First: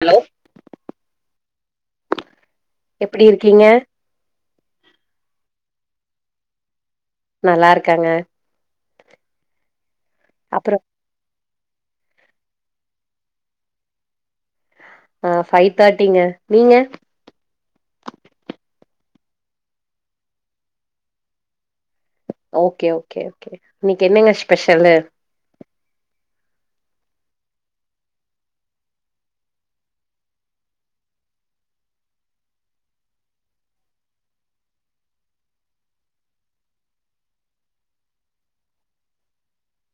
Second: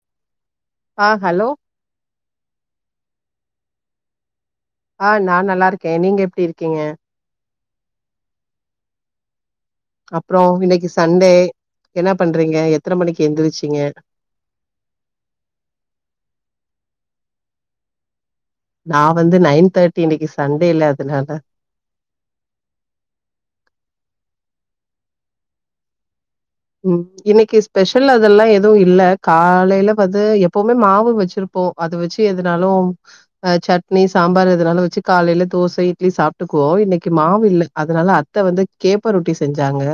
hello ஆ hello ப்டி இருக்கீங்க ஆஹ் நா நல்லா இருக்கே நீங்க எப்டி இருக்கீங்க நல்லா இருக்காங்க அப்றொ அப்றோ இன்னைக்கு சண்டே என்னா பண்றிங்க எத்தன மணிக்கு எந்திருச்சிங்க ஆஹ் ஃபைவ் தேர்ட்டிங்க நீங்க நா வந்து நைன் தேர்ட்டி இன்னைக்கு சண்டே இல்ல அதனால ஓகே ஓகே ஓகே இன்னைக்கு என்னங்க ஸ்பெஷல்லு உம் இன்னைக்கு ஸ்பெஷல் அதெல்லா எதுவு இல்ல காலைல வது எப்பவுமே மாவு வச்சிருப்போ அது வச்சி எதனாலு அஹ் சட்னி சாம்பார் எதுனாலு வச்சி காலைல தோசை இட்லி சாப்டுக்குவோ இன்னைக்கு மாவு இல்ல அதனால அத்த வந்து கேப்ப ரொட்டி செஞ்சாங்க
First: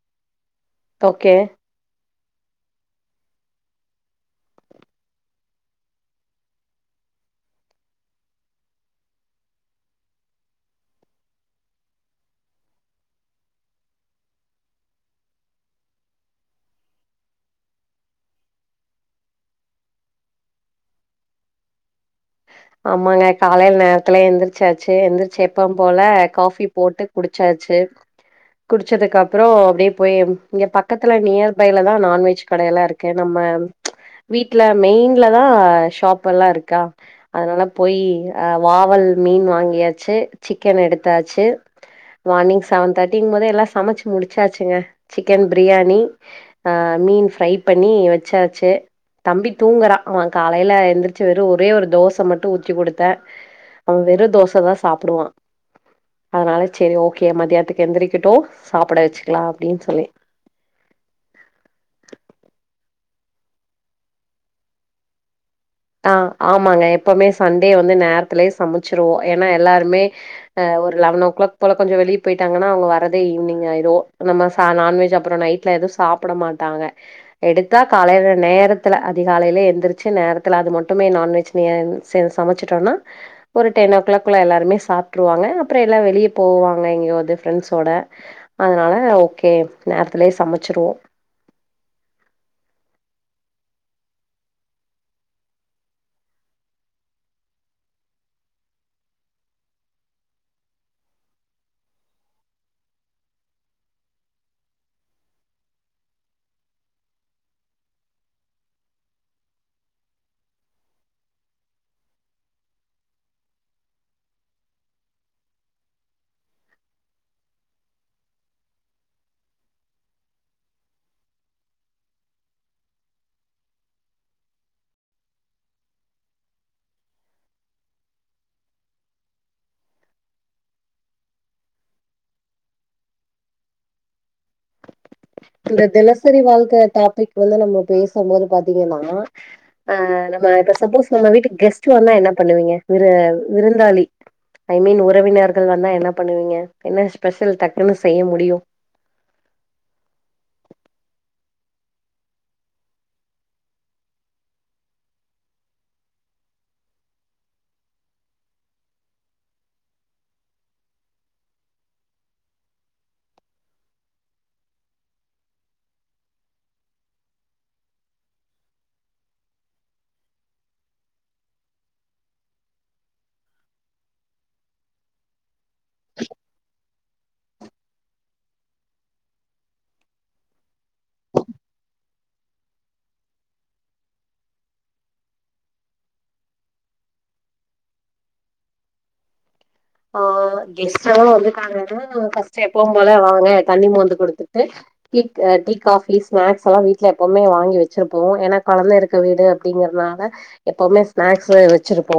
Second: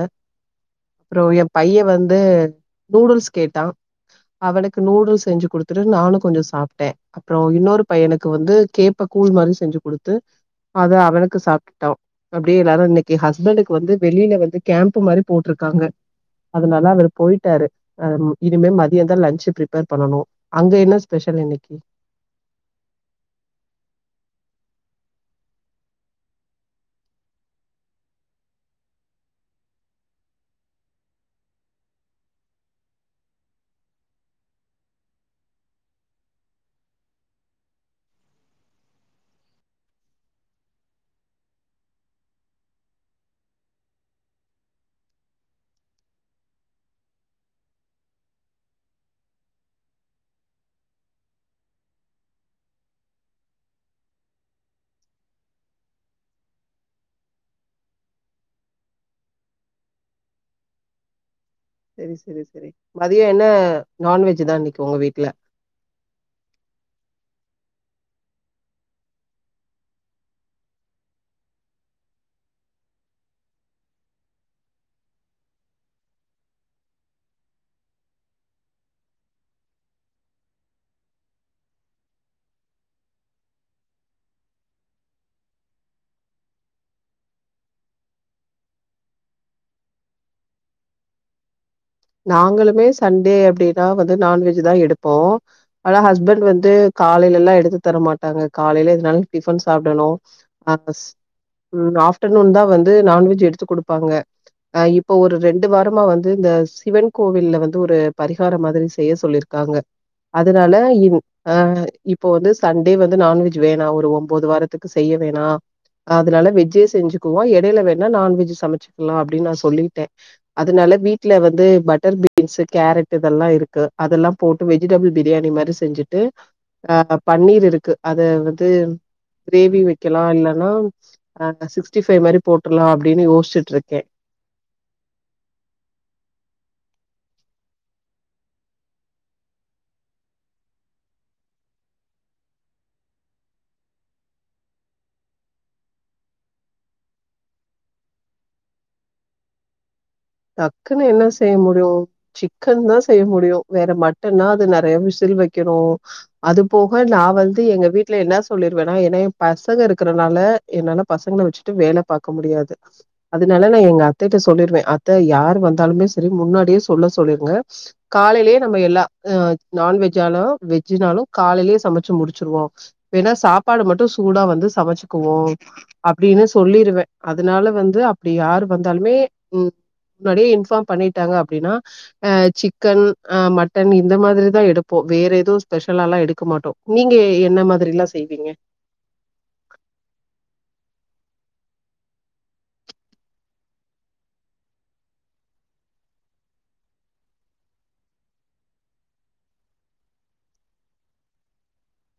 அப்றோ ஓகே எ பைய வந்து நூடுல்ஸ் கேட்டா அவனுக்கு நூடுல்ஸ் செஞ்சு குடுத்துட்டு நானு கொஞ்சொ சாப்ட்டே அப்றொ இன்னொரு பையனுக்கு வந்து கேப்ப கூழ் மாரி செஞ்சு குடுத்து அத அவனுக்கு சாப்டுட்டா அப்டியே எல்லாரு இன்னைக்கு ஹஸ்பண்டுக்கு வந்து வெளியில வந்து கேம்ப்பு மாரி போட்ருக்காங்க அதுனால அவரு போயிட்டாரு அஹ் இனிமே மதியந்தான் லஞ்சு பிரிப்பேர் பண்ணனு அங்க என்ன ஸ்பெஷல் இன்னைக்கி ஆமாங்க காலைல நேரத்துல எந்திர்ச்சாச்ச் எந்திர்ச்சி எப்பவ் போல காஃபி போட்டு குடிச்சாச்சு குடிச்சதுக்கப்றொ அப்டியே போய் இங்க பக்கத்துல நியர் பைலதான் நான்வெஜ் கடையலா இருக்கெ நம்ம வீட்ல மெயின்லதா ஷாப் எல்லா இருக்கா அதனால போய் வாவல் மீன் வாங்கியாச்சு சிக்கன் எடுத்தாச்சு மார்னிங் செவன் தேர்ட்டிங்கும் போத எல்லா சமைச்சு முடிச்சாச்சுங்க சிக்கன் பிரியாணி ஆஹ் மீன் ஃப்ரை பண்ணி வச்சாச்சு தம்பி தூங்குறா அவ காலைல எந்திரிச்சு வெறு ஒரே ஒரு தோஸ் மட்டு ஊத்திகுடுத்தே அவ வெறு தோசை தா சாப்டுவா அதனால செரி ஓகே மதியானத்துக்கு எந்திரிக்கட்டு சாப்புட வச்சுக்லா அப்டின் சொல்லி சரி சரி சரி மதியொ என்ன நான்வெஜ் தா இன்னைக்கி உங்க வீட்ல ஆஹ் ஆமாங்க எப்பவுமே சண்டே வந்து நேரத்துலே சமைச்சிருவோ ஏன்னா எல்லாருமே அஹ் ஒரு லெவன் ஓ கிளாக் போல கொஞ்சொ வெளிய பொயிட்டாங்கனா அவங்க வரதே ஈவினிங் ஆயிரு நம்ம ச நான்வெஜ் அப்புறொ நைட்ல எதுவு சாப்புட மாட்டாங்க எடுத்தா காலைல நேரத்துல அதிகாலைலே எந்திரிச்சு நேரத் த்துல அது மட்டுமே நான்வெஜ் நீயன் சேந் சமைச்சுட்டொனா ஒரு டென் ஓ கிளாக்குல்ல எல்லாருமே சாப்ட்ருவாங்க அப்றொ எல்லா வெளிய போவாங்க எங்குயவ்து ஃபிரண்ட்ஸோட அதனால ஓகே நேரத்துலயே சமச்சிருவோ நாங்களுமே சண்டே அப்டிதா வது நான்வெஜ் தா எடுப்போ ஆனா ஹஸ்பண்ட் வந்து காலைலலா எடுத்து தர மாட்டாங்க காலையில எதனாலு டிபன் சாப்டணு அஹ் அஸ் ஆஃப்டர்நூன் தா வந்து நான்வெஜ் எடுத்து குடுப்பாங்க அஹ் இப்போ ஒரு ரெண்டு வாரமா வந்து இந்த சிவன் கோவில்ல வந்து ஒரு பரிகாரொ மாதிரி செய்ய சொல்லிருக்காங்க அதனால இன் ஆஹ் இப்போ வந்து சண்டே வந்து நான்வெஜ் வேணா ஒரு ஒம்போது வாரத்துக்கு செய்ய வேணா அதுனால வெஜ்ஜே செஞ்சுக்குவோ எடைல வேணா நான்வெஜ்ஜு சமச்சிக்லா அப்டின் நா சொல்லிட்டே அதனால வீட்ல வந்து பட்டர் பீன்ஸ்சு கேரட்டு இதெல்லாம் இருக்கு அதெல்ல போட்டு வெஜிடபிள் பிரியாணி மாரி செஞ்சுட்டு அஹ் பன்னீர் இருக்கு அதை வந்து கிரேவி வெக்கலா இல்லனா அஹ் சிக்ஸ்டி ஃபைவ் மாரி போட்ருலா அப்டின்னு யோசிச்ட்டு இருக்கே இந்த தினசரி வாழ்க்க டாபிக் வந்து நம்ம பேசும்போது பாத்திங்கனா அ நம்ம இப்ப சப்போஸ் நம்ம வீட்டுக்கு கெஸ்ட் வந்தா என்ன பண்ணுவிங்க விரு விருந்தாளி ஐ மீன் உறவினர்கள் வந்தா என்ன பண்ணுவிங்க என்ன ஸ்பெஷல் டக்குன்னு செய்ய முடியு டக்குன்னு என்ன செய்ய முடியு சிக்கன்தா செய்ய முடியு வேற மட்டன்னா அது நெறைய விசில் வெக்கணு அது போக நா வந்து எங்க வீட்ல என்னா சொல்லிருவனா ஏனா எ பசங்க இருக்கறனால என்னால பசங்கள வெச்சுட்டு வேல பாக்க முடியாது அதனால நா எங்க அத்தைட்ட சொல்லிருவே அத் த யார் வந்தாலுமே செரி முன்னாடியே சொல்ல சொல்லிருங்க காலையிலயே நம்ம எல்லா அ நான்வெஜ்ஜாலு வெஜ்ஜுனாலு காலைலயே சமைச்சு முடிச்சிருவோ வேணா சாப்பாடு மட்டு சூடா வந்து சமைச்சுக்குவோ அப்டின்னு சொல்லிருவே அதனால வந்து அப்டி யார் வந்தாலுமே ம் முன்னாடியே இன்ஃபார்ம் பண்ணிட்டாங்க அப்டின்னா அ சிக்கன் அ மட்டன் இந்த மாதிரிதா எடுப்போ வேற ஏதோ ஸ்பெஷலாலா எடுக்க மாட்டோ நீங்க என்ன மாதிரில்லா செய்விங்க ஆ கெஸ்டல்லா வந்துட்டாங்கன்னா ஃபஸ்ட் எப்பவு போல வாங்க தண்ணி மோந்து குடுத்துட்டு டீக் டீ காஃபி ஸ்நாக்ஸ் எல்லா வீட்ல எப்பவுமே வாங்கி வச்சிருப்போ ஏன்னா கொழந்த இருக்க வீடு அப்டிங்கற்னால எப்பவுமே ஸ்நாக்ஸு வச்சிருப்போ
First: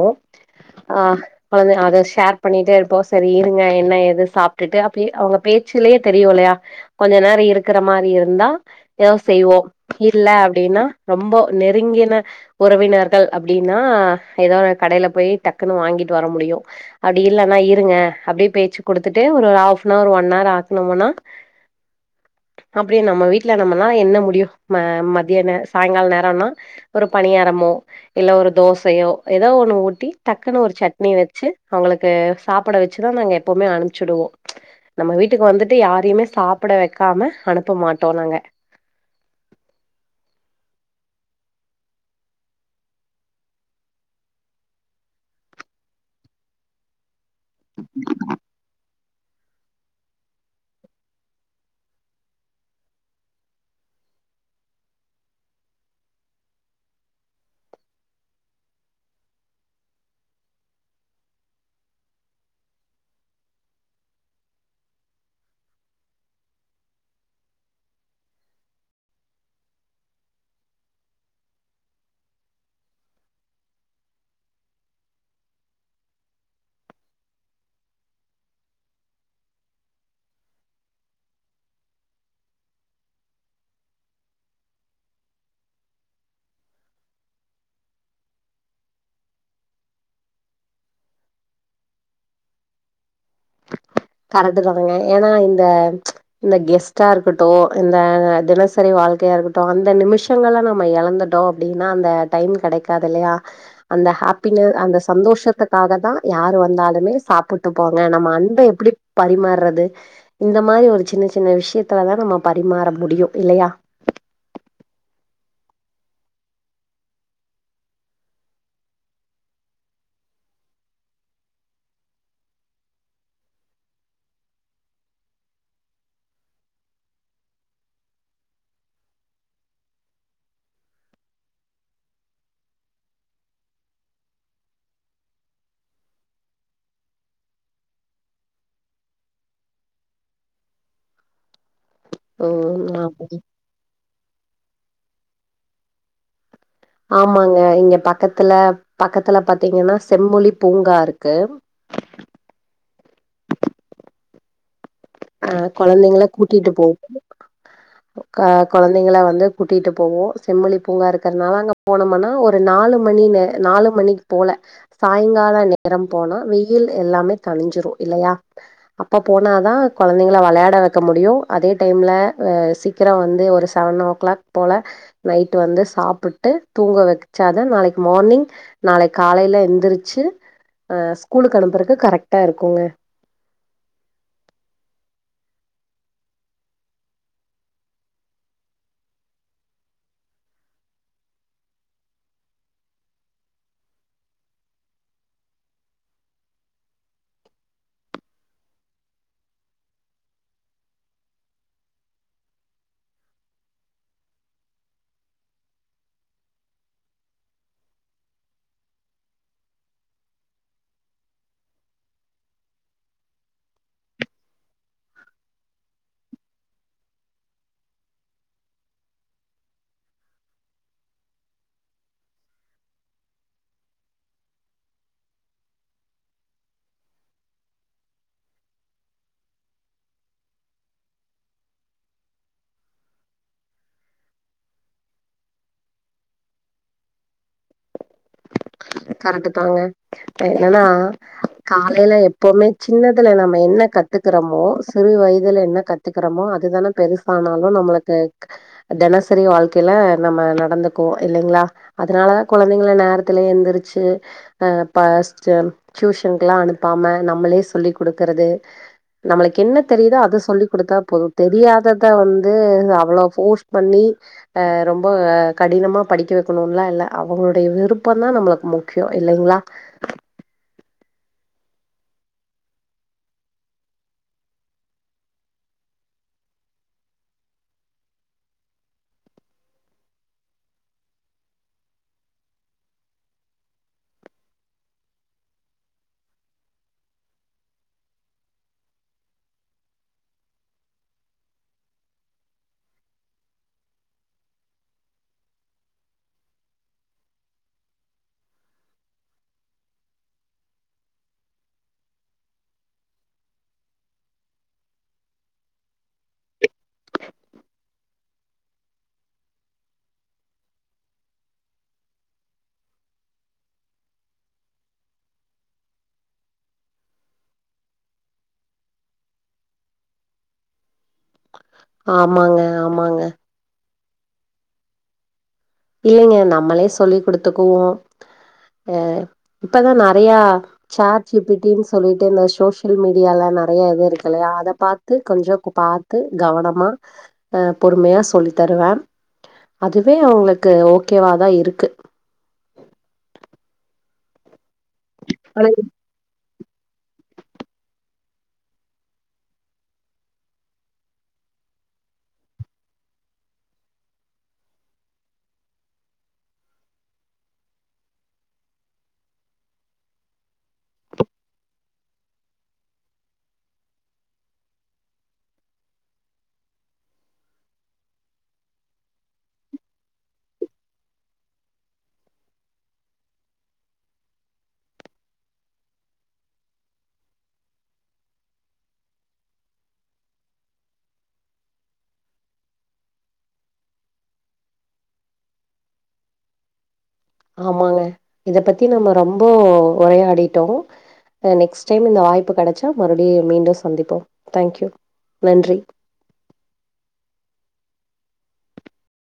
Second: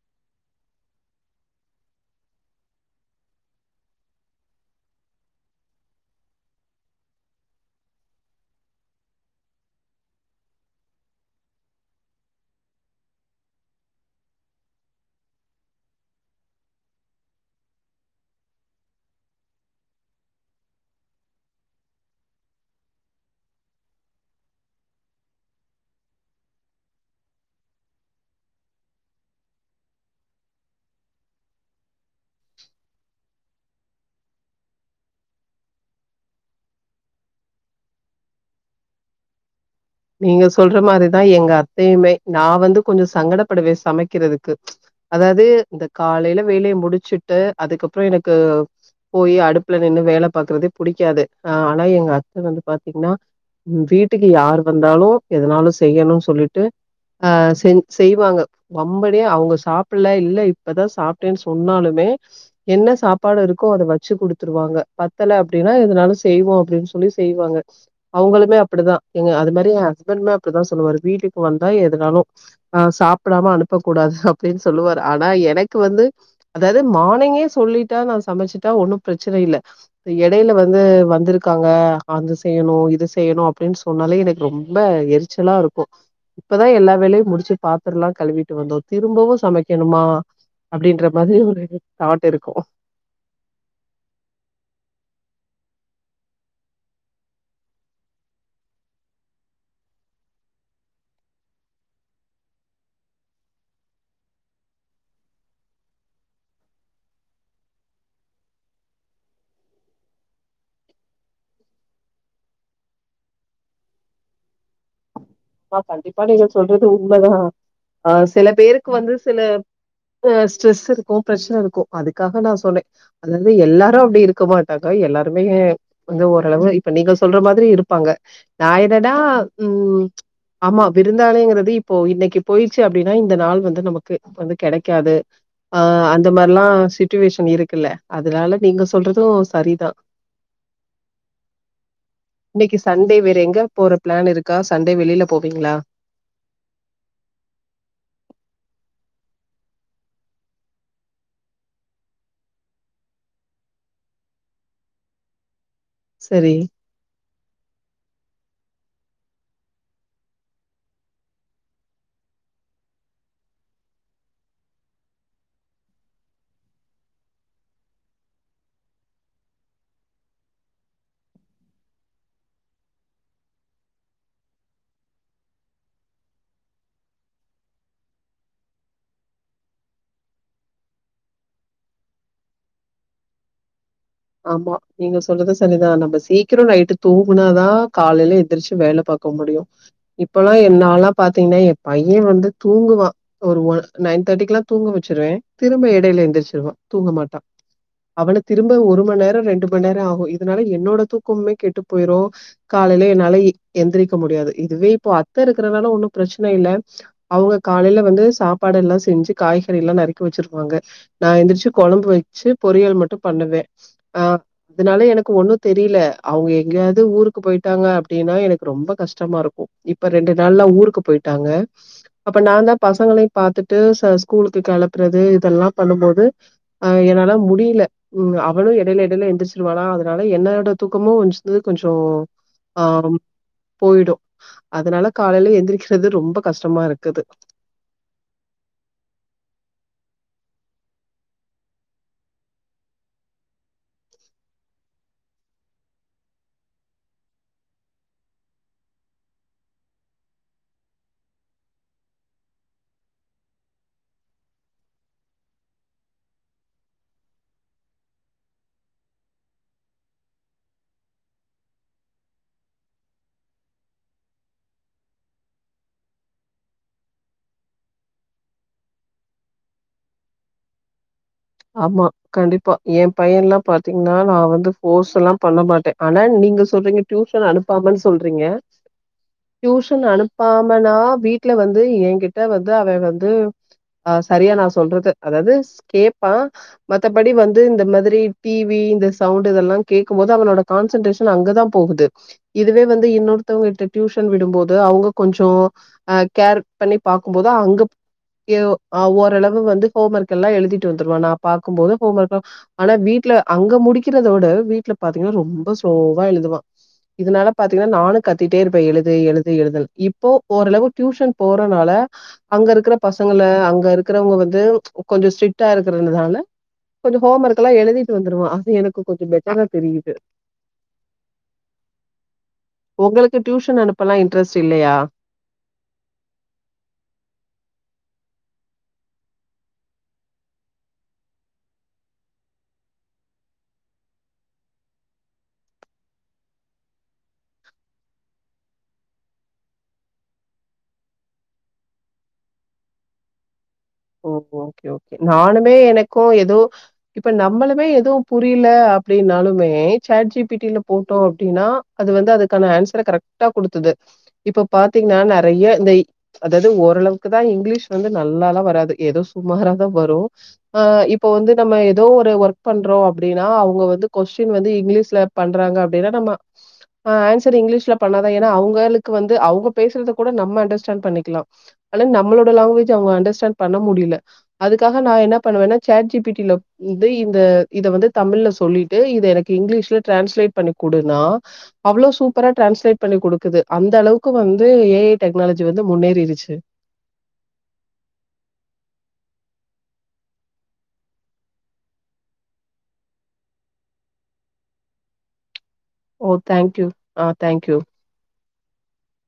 ஆ கொழந்த அது ஷேர் பண்ணிட்டே இருப்போ சரி இருங்க என்ன எது சாப்டுட்டு அப்டியே அவுங்க பேச்சுலேயே தெரியு இல்லையா கொஞ்ச நேர இருக்குற மாரி இருந்தா ஏதோ செய்வோ இல்ல அப்டின்னா ரொம்ப நெருங்கின உறவினர்கள் அப்டின்னா ஏதோ கடைல போயி் டக்குன்னு வாங்கிட்டு வர முடியு அப்டி இல்லன்னா இருங்க அப்டியே பேச்சு குடுத்துட்டு ஒரு ஹஃப்னவர் ஒன்ஹவர் ஆக்கனமுனா அப்டியே நம்ம வீட்ல நம்மனா என்ன முடியு மா மதியே சாங்கால நேரம்னா ஒரு பணியாரமோ இல்ல ஒரு தோசையோ ஏதோ ஒன்னு ஊட்டி டக்குன்னு ஒரு சட்னி வச்சு அவளுக் சாப்புட வச்சுதா நாங்க போமே அனுப்ச்சுடுவோ நம்ம வீட்டுக்கு வந்துட்டு யாரையுமே சாப்புட வெக்காம அனுப்ப மாட்டோ நாங்க நீங்க சொல்ற மாதிரிதா எங்க அத்தையுமே நா வந்து கொஞ்ச சங்கடப்படுவே சமைக்கிறதுக்கு அதாவ்து இந்த காலைல வேலைய முடிச்சுட் அதுக்கப்ற எனக்கு போய் அடுப்புல நின்று வேல பாக்குறதே புடிக்காது ஆனா எங்க அத்த வந்து பாத்தீங்கனா வீட்டுக்கு யாரு வந்தாலு எதனாலு செய்யணு சொல்லிட்டு அ செஞ் செய்வாங்க வம்படியா அவுங்க சாப்புட்ல இல்ல இப்பதா சாப்ட்டேன் சொன்னாலுமே என்ன சாப்பாடு இருக்கோ அத வச்சு குடுத்துருவாங்க பத்தல அப்டின்னா எதனலு செய்வோ அப்டின் சொல்லி செய்வாங்க அவங்களுமே அப்படிதா எங்க அதுமாி எ ஹஸ்பண்டுமே அப்புடிதா சொல்லுவரு வீட்டுக்கு வந்தா எதனாலு அ சாப்புடாம அனுப்பக் கூடாது அப்டின் சொல்வார் ஆனா எனக்கு வந்து அதாது மானிங்கே சொல்லிட்டா நா சமச்சிட்டா ஒன்னு ப்ரச்சன இல்ல எடைல வந்து வந்திருக்காங்க அது செய்யணு இது செய்யணு அப்டின் சொன்னாலே எனக் ரொம்ப எரிச்சலா இருக்கு இப்பதா எல்லா வேலையு முடிச்சு பாத்தர்லா கழுவிட்டு வந்தோ திரும்பவு சமைக்கணுமா அப்படின்ற மாதிரி ஒரு தாட் இருக்கும் கரெட்டுதாங்க ஏன்னா இந்த இந்த கெஸ்ட்டா இருக்கட்டு இந்த தினசரி வாழ்க்கையா இருக்குட்டு அந்த நிமிஷங்கள்ல நம்ம எழந்துட்டோ அப்டின்னா அந்த டைம் கடைக்காது இல்லையா அந்த ஹாப்பின அந்த சந்தோஷத்துக்காகதா யாரு வந்தாலுமே சாப்புட்டு போங்க ந மந்த எப்புடி பரிமாற்றது இந்த மாரி ஒரு சின்ன சின்ன விஷியத்துலதா நம்ம பரிமாற முடியு இல்லையா பா கண்டிப்பா நீங்க சொல்றது உண்மதா அ சில பேருக்கு வந்து சில அ ஸ்ரெஸ் இருக்கு ப்ரச்சன இருக்கு அதுக்காக நா சொன்னே அதாவ்து எல்லாரு அப்டி இருக்க மாட்டாங்க எல்லாருமே கோஞ்சோ ஓரளவு இப்ப நீங்க சொல்ற மாதுரி இருப்பாங்க நா என்னடா ம் ஆமா விருந்தாளிங்கிறது இப்போ இன்னைக்கு போயிடுச்சு அப்டினா இந்த நாள் வந்து நமக்கு வந்து கெடைக்காது ஆ அந்த மார்லா சுச்சுவேஷன் இருக்குல்ல அதனால நீங்க சொல்றது சரிதா இன்னிக்கு ம் சண்டே ஆமா வேற எங்க போற ப்ளான் இருக் கா சண்டே வெளிலப் போவிங்ளா ஆமாங்க இங்க பக்கத்துல பக்கத்துல பாத்தீங்கன்னா செம்மொழி பூங்கா இருக்கு ஆ கொழந்தைங்கள சரி கூட்டிட்டு போவுனு கா கொழந்தைங்களா வந்து கூட்டிட்டு போவோ, செம்மொழி பூங்கா இருக்கறனால அங்க போனம்மன்னா ஒரு நாலு மணி நே நாலு மணிக்கு போல சாயங்கால நேரம் போனா வெயில் எல்லாமே தனிஞ்சிரு இல்லையா அப்ப போனாதா கொழந்தைங்கள வெளையாட வைக்க முடியு, அதே டைம்ல அ சீக்கிரம் வந்து ஒரு செவன் ஓ கிளாக் போல நைட் வந்து சாப்புட்டு தூங்க வச்சாத நாளைக்கு மார்னிங் நாளைக்கு காலையில எந்திரிச்சு அ ஸ்கூலுக்கு அனுப்புறக்கு கரெக்டா இருக்குங்க ஆமா நீங்க சொல்றது சரிதா, நம்ப சீக்கிரோ நைட்டு தூங்குனாதா காலைல எந்திரிச்சு வேல பாக்க முடியு இப்பல்லா எ நான்லா பாத்தீங்னா எ பைய வந்து தூங்குவா ஒரு ஒ நைன் தேர்ட்டி எல்லா தூங்க வச்சிருவே திரும்ப இடையில எந்திரிச்சிருவா தூங்க மாட்டா அவன திரும்ப ஒரு மண்நேர ரெண்டு மணி நேரோ ஆகு, இதனால என்னோட தூக்கமுமே கெட்டு போயிரு காலையில என்னால எந்திரிக்க முடியாது இதுவே இப்போ அத்தை இருக்கறனால ஒன்னு பிரச்சன இல்ல அவங்க காலைல வந்து சாப்பாடு எல்லா செஞ்சு காய்கறி எல்லா நறுக்கி வச்சிருவாங்க நா எந்திரிச்சு கொழம்பு வச்சு பொரியல் மட்டு பண்ணுவே அ அதனால எனக்கு ஒண்ணு தெரியல அவங்க எங்கேயாவது ஊருக்கு போயிட்டாங்க அப்டின்னா எனக்கு ரொம்ப கஷ்டமா இருக்கு இப்ப ரெண்டு நாள்ல்லா ஊருக்கு போயிட்டாங்க அப்ப நான்தா பசங்களையு பாத்துட்டு ச ஸ்கூலுக்கு கெளப்புறது இதெல்லா பண்ணும்போது அ என்னால முடில, ம், அ அவளு எடையில எடையில எந்திருச்சிருவாளா அதனால என்னோட தூக்கமு வஞ்சுது கொஞ்சோ ஆ போயிடு, அதனால காலைல எந்திரிக்கிறது ரொம்ப கஷ்டமா இருக்குது கரெக்ட்டுதாங்க இப்ப என்னன்னா காலைல எப்போமே சின்னதுல நம்ம என்ன கத்துக்குறோமோ சிறு வயதுல என்ன கத்துக்கிறோமோ அதுதானே பெருசானாலு நம்மளுக்கு தினசரி வாழ்க்கையில நம்ம நடந்துக்குவோ இல்லைங்ளா அதனாலதா கொழந்தைங்கள நேர த்துல எந்திரிச்சு அ ஃப்ஸ்ட் டியூஷன்க்குலா அனுப்பாம நம்மளே சொல்லிகுடுக்கறது நம்மளுக்கு என்ன தெரியுதோ அத சொல்லிக் குடுத்தா போதும் தெரியாததை வந்து அவ்ளோ ஃபோர்ஸ் பண்ணி அ ரொம்ப கடினமா படிக்க வைக்கணுன்னுலா இல்ல, அவங்களுடைய விரு ப்பந்தா நம்பளுக்கு முக்கியோ இல்லைங்ளா ஆமா கண்டிப்பா எ பையன்ல்லா பாத்தீங்னா நா வந்து ஃபோர்ஸ் எல்லா பண்ண மாட்டே, ஆனா நீங்க சொல்றீங்க டியூஷன் அனுப்பாமன்னு சொல்றீங்க டியூஷன் அனுப்பாமனா வீட்ல வந்து என்கிட்ட வந்து அவ வந்து சரியா நா சொல்றது அதாவது கேப் பா மத்தபடி வந்து இந்த மாதிரி டிவி இந்த சவுண்ட் இதெல்லா கேட்கும்போது அவனோட கான்சன்ட்டேஷன் அங்கதா போகுது இதுவே வந்து இன்னொருத்தவங்க கிட்ட டியூஷன் விடும்போது அவங்க கொஞ்சோ அ கேர் பண்ணி பாக்கும்போது அங்க எ ஓரளவு வந்து ஹோம் ஒர்க் எல்லா எழுதி ட்டு வந்துருவா நா பாக்கும்போது ஹோம் ஒர்க்லாம், ஆனா வீட்ல அங்க முடிக்கிறத விட வீட்ல பாத்தீங்கன்னா ரொம்ப ஸ்லோவா எழுதுவா இதனால பாத்துகின்னா நானு கத்திடே இருப்பே எழுது எழுது எழுதுன்னு இப்போ ஓரளவு டியூஷன் போறனால அங்க இருக்குற பசங்கள அங்க இருக்குறவங்க வந்து கொஞ்சோ ஸ்ட்ரி க்டா இருக்கறனால கொஞ்சோ ஹோம் ஒர்க் எல்லா எழுதிட்டு வந்துருவா அது எனக்கு கொஞ்சோ பெட்டரா தெரியுது ஆமாங்க ஆமாங்க பல்லா இன்ட்ரெஸ்ட் இல்லையா இல்லைங்க நம்மளே சொல்லிக் குடுத்துக்குவோ அ இப்பதா நறைய சேட் ஜி பி டி ன்னு சொல்லிட்டு இந்த சோசியல் மீடியாலா நறைய இது இருக்கு இல்லையா அத பாத்து கொஞ்சோ பாத்து கவனமா அ பொறுமையா சொல்லி தருவே அதுவே அவங்களுக் கு ஓக்கேவாதா இருக்கு ஓஹோ ஒகே ஒகே ஆனா நானுமே எனக்கு ஏதோ இப்ப நம்பளுமே எதுவு புரியல அப்படின்னாலுமே சாட்ஜிபிட்டில போட்டோ அப்படின்னா அது வந்து அதுக்கான ஆன்சர கரெக்ட்டா குடுத்தது இப்ப பாத்தீங்கன்னா நறைய இந்த அதாவது ஓரளவுக்குதா இங்கிலீஷ் வந்து நல்லாலா வராது ஏதோ சுமாரா தா வரு ஆ இப்ப வந்து நம் ஏதோ ஒரு ஒர்க் பண்றோ அப்படின்னா அவங்க வந்து கொஸ்டின் வந்து இங்கிலிஷ்ல பண்றாங்க அப்டினா நம்ம ஆன்ஸர் இங்கிலிஷ்ல பண்ணா தா என்னா அவங்களுக்கு வந்து அவங்க பேசறத கூட நம்ம அன்டர்ஸ்டேன் பண்ணிக்கலா நம்மளோட லாங்வேஜ் அவங்க அன்டர்ஸ்ட பண்ண முடியல அதுக்காக நா என்ன பண்ணுவேனா சேட் ஜிபி ட்டில இத இந்த இத வந்து தமிழ்ல சொல்லிட்டு இத எனக்கு இங்கிலீஷ்ல ட்ரான்ஸ்லேட் பண்ணி குடுனா அவ்ளவு சூப்பரா டிரான்ஸ்லேட் பண்ணி குடுக்குது அந்த அளவுக்கு வந்து ஏஐ டெக்னாலஜி வந்து முன்னேறிடுச்சு ஆமாங்க இத பத்தி நம்ம ரொம்ப உரையாடிட்டோ நெக்ஸ்ட் டைம் இந்த வாய்ப்பு கிடைச்சா மறுபடியு மீண்டும் சந்திப்போ தைங்க்யூ நன்றி ஓ தேங்க்யூ ஆ தேங்க்யூ